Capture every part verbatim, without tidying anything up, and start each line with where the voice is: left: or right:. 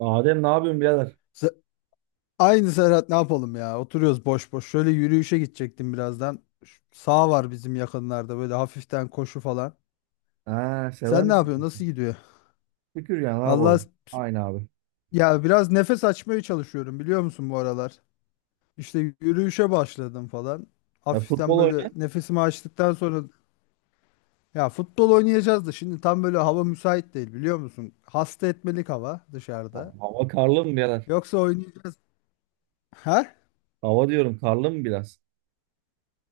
right: Adem ne yapıyorsun birader?
left: Se- Aynı Serhat ne yapalım ya? Oturuyoruz boş boş. Şöyle yürüyüşe gidecektim birazdan. Şu Sağ var bizim yakınlarda böyle hafiften koşu falan.
right: Ha, sever
left: Sen ne
right: misin?
left: yapıyorsun? Nasıl gidiyor?
right: Şükür ya ne
left: Allah,
right: yapalım? Aynı abi.
left: ya biraz nefes açmaya çalışıyorum biliyor musun bu aralar? İşte yürüyüşe başladım falan.
right: Ya
left: Hafiften
right: futbol
left: böyle
right: oynayan.
left: nefesimi açtıktan sonra ya futbol oynayacağız da şimdi tam böyle hava müsait değil biliyor musun? Hasta etmelik hava
right: Ha,
left: dışarıda.
right: hava karlı mı birader?
left: Yoksa oynayacağız. Ha?
right: Hava diyorum karlı mı biraz?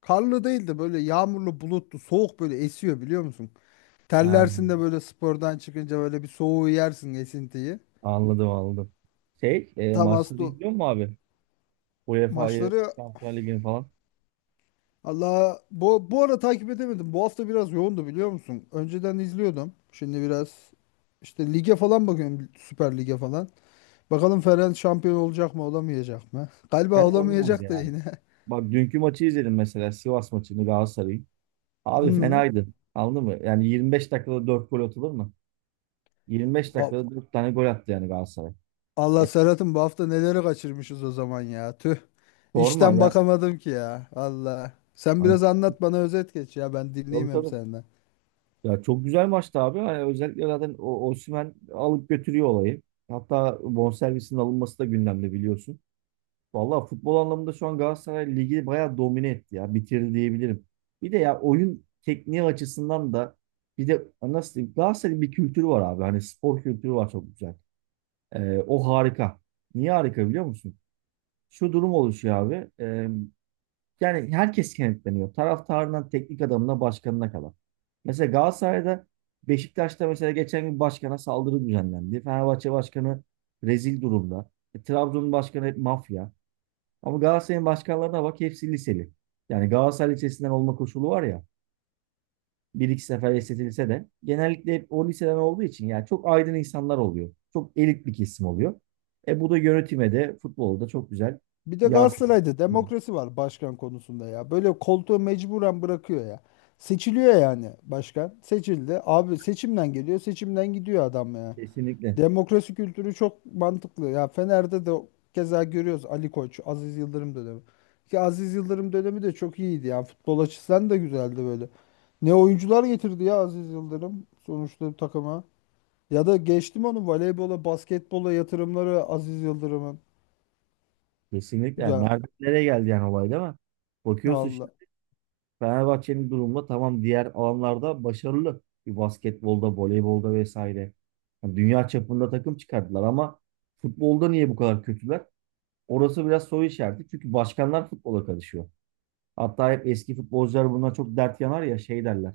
left: Karlı değil de böyle yağmurlu bulutlu soğuk böyle esiyor biliyor musun?
right: Ha,
left: Terlersin de böyle spordan çıkınca böyle bir soğuğu yersin esintiyi.
right: anladım anladım. Şey e,
left: Tam
right: maçları
left: aslında
right: izliyor mu abi? U E F A'yı,
left: maçları.
right: Şampiyonlar Ligi'ni falan.
left: Allah, bu bu ara takip edemedim. Bu hafta biraz yoğundu biliyor musun? Önceden izliyordum. Şimdi biraz işte lige falan bakıyorum, Süper Lig'e falan. Bakalım Ferenc şampiyon olacak mı olamayacak mı? Galiba
right: Fena olmaz
left: olamayacak da
right: yani.
left: yine.
right: Bak dünkü maçı izledim mesela Sivas maçını Galatasaray'ın. Abi
left: Hı.
right: fenaydı. Anladın mı? Yani yirmi beş dakikada dört gol atılır mı? yirmi beş
left: A-
right: dakikada dört tane gol attı yani Galatasaray. E,
left: Allah Serhat'ım, bu hafta neleri kaçırmışız o zaman ya. Tüh.
right: Sorma
left: İşten
right: ya.
left: bakamadım ki ya. Allah. Sen
right: Hani,
left: biraz anlat bana, özet geç ya, ben
right: tabii
left: dinleyeyim hem
right: tabii.
left: senden.
right: Ya çok güzel maçtı abi. Hani özellikle zaten o Osimhen alıp götürüyor olayı. Hatta bonservisinin alınması da gündemde biliyorsun. Vallahi futbol anlamında şu an Galatasaray ligi bayağı domine etti ya. Bitirdi diyebilirim. Bir de ya oyun tekniği açısından da bir de nasıl diyeyim Galatasaray'ın bir kültürü var abi. Hani spor kültürü var çok güzel. Ee, o harika. Niye harika biliyor musun? Şu durum oluşuyor abi. Ee, yani herkes kenetleniyor. Taraftarından teknik adamına, başkanına kadar. Mesela Galatasaray'da Beşiktaş'ta mesela geçen gün başkana saldırı düzenlendi. Fenerbahçe başkanı rezil durumda. E, Trabzon'un başkanı hep mafya. Ama Galatasaray'ın başkanlarına bak hepsi liseli. Yani Galatasaray lisesinden olma koşulu var ya. Bir iki sefer esnetilse de genellikle hep o liseden olduğu için yani çok aydın insanlar oluyor. Çok elit bir kesim oluyor. E bu da yönetime de futbolda çok güzel
left: Bir de
right: yansıyor.
left: Galatasaray'da demokrasi var başkan konusunda ya. Böyle koltuğu mecburen bırakıyor ya. Seçiliyor yani başkan. Seçildi. Abi seçimden geliyor, seçimden gidiyor adam ya.
right: Kesinlikle.
left: Demokrasi kültürü çok mantıklı. Ya Fener'de de keza görüyoruz, Ali Koç, Aziz Yıldırım dönemi. Ki Aziz Yıldırım dönemi de çok iyiydi, yani futbol açısından da güzeldi böyle. Ne oyuncular getirdi ya Aziz Yıldırım sonuçta takıma. Ya da geçtim onu, voleybola, basketbola yatırımları Aziz Yıldırım'ın.
right: Kesinlikle. Yani
left: Ya
right: nereden nereye geldi yani olay değil mi? Bakıyorsun
left: Allah.
right: şimdi Fenerbahçe'nin durumunda tamam diğer alanlarda başarılı. Bir basketbolda, voleybolda vesaire. Yani dünya çapında takım çıkardılar ama futbolda niye bu kadar kötüler? Orası biraz soru işareti. Çünkü başkanlar futbola karışıyor. Hatta hep eski futbolcular bundan çok dert yanar ya şey derler.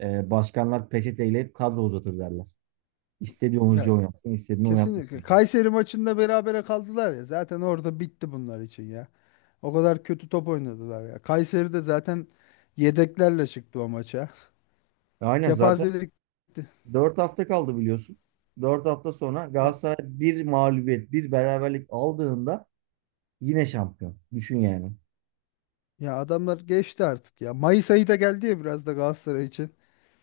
right: E, başkanlar peçeteyle hep kadro uzatır derler. İstediği
left: ya
right: oyuncu oynatsın, istediğini
left: Kesinlikle.
right: oynatmasın.
left: Kayseri maçında berabere kaldılar ya. Zaten orada bitti bunlar için ya. O kadar kötü top oynadılar ya. Kayseri de zaten yedeklerle çıktı o maça.
right: E, Aynen zaten.
left: Kepazelik
right: Dört hafta kaldı biliyorsun. Dört hafta sonra
left: ya.
right: Galatasaray bir mağlubiyet, bir beraberlik aldığında yine şampiyon. Düşün yani.
left: Ya adamlar geçti artık ya. Mayıs ayı da geldi ya biraz da Galatasaray için.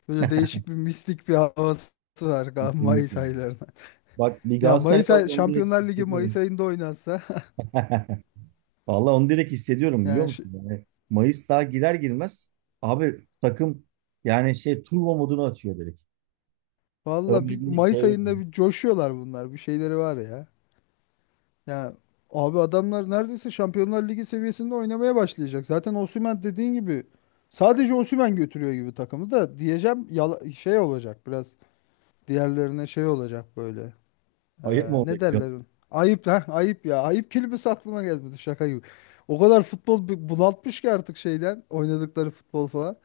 left: Böyle değişik bir mistik bir havası var Gal- Mayıs
right: Kesinlikle.
left: aylarına.
right: Bak bir
left: Ya
right: Galatasaray
left: Mayıs
right: olarak
left: ay
right: onu direkt
left: Şampiyonlar Ligi Mayıs
right: hissediyorum.
left: ayında oynansa
right: Vallahi onu direkt hissediyorum biliyor
left: yani şu-
right: musun? Yani Mayıs daha girer girmez abi takım yani şey turbo modunu atıyor direkt. Öyle
left: valla bir
right: bir
left: Mayıs
right: şey
left: ayında bir coşuyorlar bunlar. Bir şeyleri var ya. Ya abi, adamlar neredeyse Şampiyonlar Ligi seviyesinde oynamaya başlayacak. Zaten Osimhen dediğin gibi, sadece Osimhen götürüyor gibi takımı da diyeceğim, yala- şey olacak biraz, diğerlerine şey olacak böyle.
right: ayıp
left: Ee,
right: mı
left: ne
right: olacak diyor.
left: derler? Ayıp ha, ayıp ya. Ayıp kelimesi aklıma gelmedi, şaka gibi. O kadar futbol bu- bunaltmış ki artık, şeyden oynadıkları futbol falan.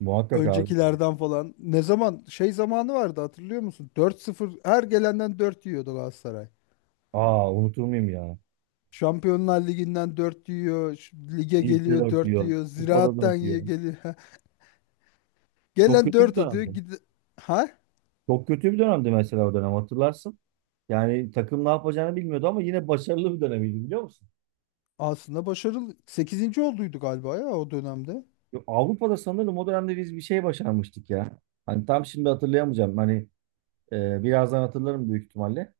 right: Muhakkak abi.
left: Öncekilerden falan. Ne zaman şey zamanı vardı hatırlıyor musun? Dört sıfır, her gelenden dört yiyordu Galatasaray.
right: Aa unutur muyum ya?
left: Şampiyonlar Ligi'nden dört yiyor. Şu Lige
right: Ligde de
left: geliyor dört
right: atıyor.
left: yiyor.
right: Kupada da
left: Ziraattan
right: atıyor.
left: yiyor geliyor.
right: Çok
left: Gelen
right: kötü bir
left: dört atıyor.
right: dönemdi.
left: Gide... Ha?
right: Çok kötü bir dönemdi mesela o dönem hatırlarsın. Yani takım ne yapacağını bilmiyordu ama yine başarılı bir dönemiydi biliyor musun?
left: Aslında başarılı. Sekizinci olduydu galiba ya o dönemde.
right: Yo, Avrupa'da sanırım o dönemde biz bir şey başarmıştık ya. Hani tam şimdi hatırlayamayacağım. Hani e, birazdan hatırlarım büyük ihtimalle.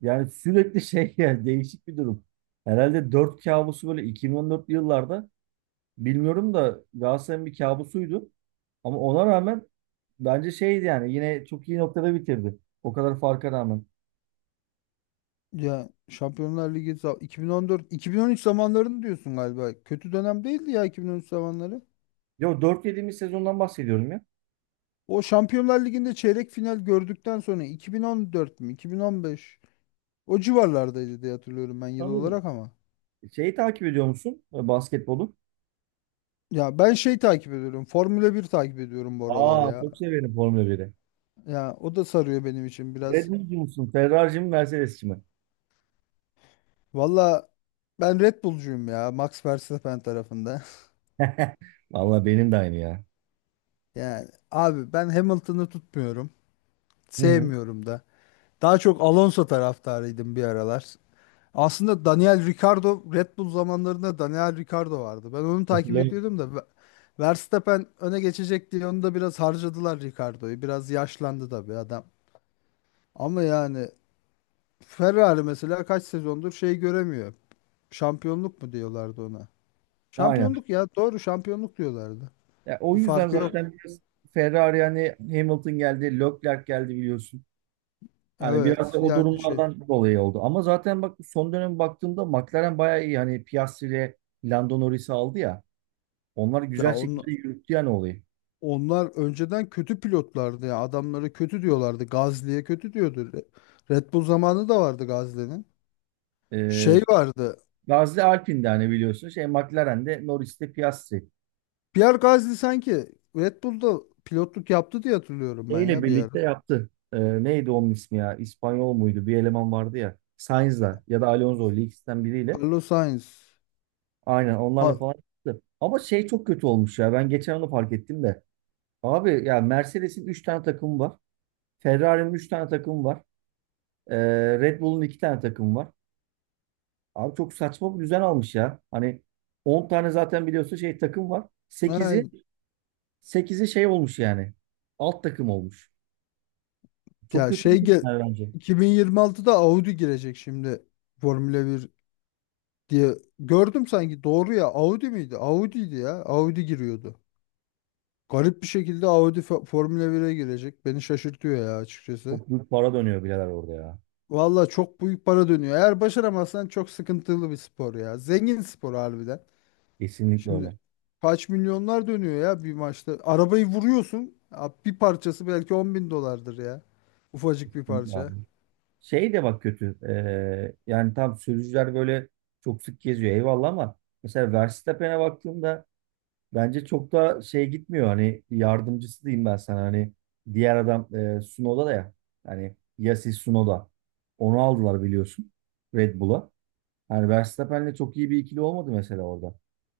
right: Yani sürekli şey yani değişik bir durum. Herhalde dört kabusu böyle iki bin on dörtlü yıllarda bilmiyorum da Galatasaray'ın bir kabusuydu. Ama ona rağmen bence şeydi yani yine çok iyi noktada bitirdi. O kadar farka rağmen.
left: Ya Şampiyonlar Ligi za- iki bin on dört iki bin on üç zamanlarını diyorsun galiba. Kötü dönem değildi ya iki bin on üç zamanları.
right: Yo dört yediğimiz sezondan bahsediyorum ya.
left: O Şampiyonlar Ligi'nde çeyrek final gördükten sonra iki bin on dört mü iki bin on beş, o civarlardaydı diye hatırlıyorum ben yıl
right: Sanırım.
left: olarak ama.
right: Şeyi takip ediyor musun? E, Basketbolu.
left: Ya ben şey takip ediyorum, Formula bir takip ediyorum bu aralar
right: Aa
left: ya.
right: çok severim Formula biri.
left: Ya o da sarıyor benim için
right: Red
left: biraz.
right: Bull'cu musun? Ferrari'ci mi? Mercedes'ci mi?
left: Valla ben Red Bull'cuyum ya, Max Verstappen tarafında.
right: Valla benim de aynı ya.
left: Yani abi ben Hamilton'ı tutmuyorum.
right: Hı hı.
left: Sevmiyorum da. Daha çok Alonso taraftarıydım bir aralar. Aslında Daniel Ricciardo, Red Bull zamanlarında Daniel Ricciardo vardı. Ben onu takip
right: Hatırlıyorum.
left: ediyordum da Ve- Verstappen öne geçecek diye onu da biraz harcadılar Ricciardo'yu. Biraz yaşlandı da bir adam. Ama yani Ferrari mesela kaç sezondur şey göremiyor. Şampiyonluk mu diyorlardı ona.
right: Aynen.
left: Şampiyonluk ya, doğru, şampiyonluk diyorlardı.
right: Ya, o
left: Bir
right: yüzden
left: farkı yok.
right: zaten biraz Ferrari hani Hamilton geldi, Leclerc geldi biliyorsun. Hani biraz
left: Evet
right: da o
left: yani şey,
right: durumlardan dolayı oldu. Ama zaten bak son dönem baktığımda McLaren bayağı iyi. Hani Piastri ile Lando Norris'i aldı ya. Onlar
left: ya
right: güzel
left: on,
right: şekilde yürüttü yani olayı.
left: onlar önceden kötü pilotlardı ya, adamları kötü diyorlardı. Gazli'ye kötü diyordu. Re- Red Bull zamanı da vardı Gazli'nin.
right: Ee,
left: Şey vardı.
right: Gazze Alpine'de hani biliyorsun. Şey McLaren'de Norris'te Piastri.
left: Pierre Gasly sanki Red Bull'da pilotluk yaptı diye hatırlıyorum
right: E
left: ben
right: ile
left: ya bir
right: birlikte
left: ara.
right: yaptı. Ee, neydi onun ismi ya? İspanyol muydu? Bir eleman vardı ya. Sainz'la ya da Alonso ile ikisinden biriyle.
left: Carlos Sainz.
right: Aynen
left: Ha.
right: onlarla falan yaptı. Ama şey çok kötü olmuş ya. Ben geçen onu fark ettim de. Abi ya Mercedes'in üç tane takımı var. Ferrari'nin üç tane takımı var. Ee, Red Bull'un iki tane takımı var. Abi çok saçma bir düzen almış ya. Hani on tane zaten biliyorsun şey takım var.
left: Ha.
right: Sekizi sekizi şey olmuş yani. Alt takım olmuş. Çok
left: Ya
right: kötü bir
left: şey gel
right: düzen bence.
left: iki bin yirmi altıda Audi girecek şimdi, Formula bir. Diye gördüm sanki, doğru ya, Audi miydi? Audi'ydi ya. Audi giriyordu. Garip bir şekilde Audi Fo- Formula bire girecek. Beni şaşırtıyor ya açıkçası.
right: Çok büyük para dönüyor birader orada ya.
left: Valla çok büyük para dönüyor. Eğer başaramazsan çok sıkıntılı bir spor ya. Zengin spor harbiden.
right: Kesinlikle
left: Şimdi
right: öyle.
left: kaç milyonlar dönüyor ya bir maçta. Arabayı vuruyorsun. Ya, bir parçası belki on bin dolardır ya. Ufacık bir
right: Kesinlikle.
left: parça.
right: Şey de bak kötü. Ee, yani tam sürücüler böyle çok sık geziyor eyvallah ama mesela Verstappen'e baktığımda bence çok da şey gitmiyor. Hani yardımcısı diyeyim ben sana. Hani diğer adam e, Tsunoda da ya. Hani Yasis Tsunoda. Onu aldılar biliyorsun. Red Bull'a. Hani Verstappen'le çok iyi bir ikili olmadı mesela orada.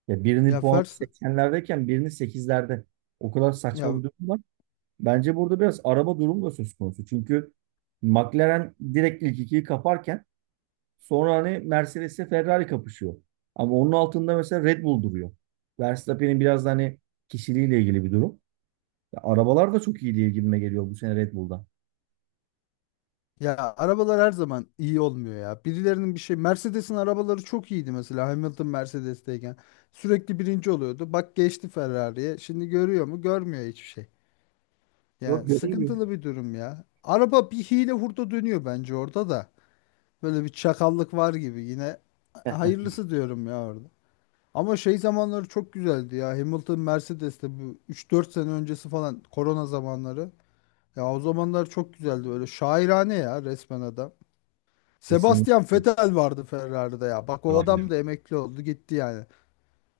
right: Ya birinin
left: Ya
right: puanı
left: Fers
right: seksenlerdeyken birinin sekizlerde. O kadar saçma
left: ya
right: bir durum var. Bence burada biraz araba durumu da söz konusu. Çünkü McLaren direkt ilk ikiyi kaparken sonra hani Mercedes'le Ferrari kapışıyor. Ama onun altında mesela Red Bull duruyor. Verstappen'in biraz da hani kişiliğiyle ilgili bir durum. Ya arabalar da çok iyi diye gibime geliyor bu sene Red Bull'da.
left: Ya arabalar her zaman iyi olmuyor ya. Birilerinin bir şey, Mercedes'in arabaları çok iyiydi mesela Hamilton Mercedes'teyken. Sürekli birinci oluyordu. Bak geçti Ferrari'ye. Şimdi görüyor mu? Görmüyor hiçbir şey.
right: Yok
left: Yani
right: ya iyi mi?
left: sıkıntılı bir durum ya. Araba bir hile hurda dönüyor bence orada da. Böyle bir çakallık var gibi yine. Hayırlısı diyorum ya orada. Ama şey zamanları çok güzeldi ya, Hamilton Mercedes'te, bu üç dört sene öncesi falan, korona zamanları. Ya o zamanlar çok güzeldi, böyle şairane ya resmen adam. Sebastian
right: Kesinlikle.
left: Vettel vardı Ferrari'de ya. Bak o
right: Abi.
left: adam da emekli oldu gitti yani.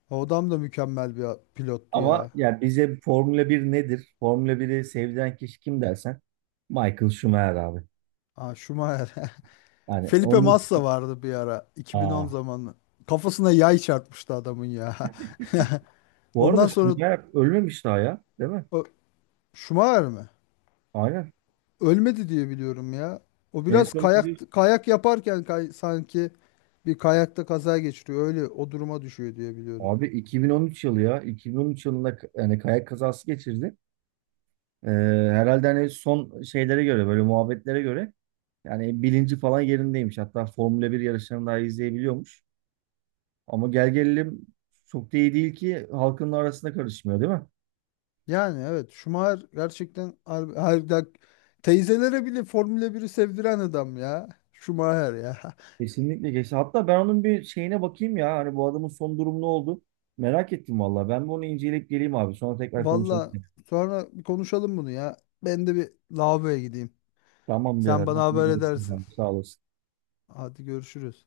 left: O adam da mükemmel bir pilottu
right: Ama
left: ya.
right: yani bize Formula bir nedir? Formula biri sevdiren kişi kim dersen Michael Schumacher abi.
left: Ha, Schumacher.
right: Yani
left: Felipe
right: onun.
left: Massa vardı bir ara, iki bin on
right: Aa.
left: zamanı. Kafasına yay çarpmıştı adamın ya.
right: Bu arada
left: Ondan sonra
right: Schumacher ölmemiş daha ya, değil mi?
left: o, Schumacher mi?
right: Aynen.
left: Ölmedi diye biliyorum ya. O
right: En
left: biraz
right: son biliyorsun
left: kayak, kayak yaparken kay- sanki bir kayakta kaza geçiriyor. Öyle o duruma düşüyor diye biliyorum.
right: abi iki bin on üç yılı ya. iki bin on üç yılında k- yani kayak kazası geçirdi. Ee, Herhalde hani son şeylere göre böyle muhabbetlere göre yani bilinci falan yerindeymiş. Hatta Formula bir yarışlarını daha izleyebiliyormuş. Ama gel gelelim çok da iyi değil ki halkın arasında karışmıyor değil mi?
left: Yani evet, Schumacher gerçekten har- harbiden teyzelere bile Formula biri sevdiren adam ya, Schumacher ya.
right: Kesinlikle geçti. Hatta ben onun bir şeyine bakayım ya. Hani bu adamın son durumu ne oldu? Merak ettim vallahi. Ben bir onu inceleyip geleyim abi. Sonra tekrar konuşalım.
left: Valla sonra bir konuşalım bunu ya. Ben de bir lavaboya gideyim.
right: Tamam
left: Sen
right: birader.
left: bana
right: Hadi
left: haber
right: görüşürüz
left: edersin.
right: abi. Sağ olasın.
left: Hadi görüşürüz.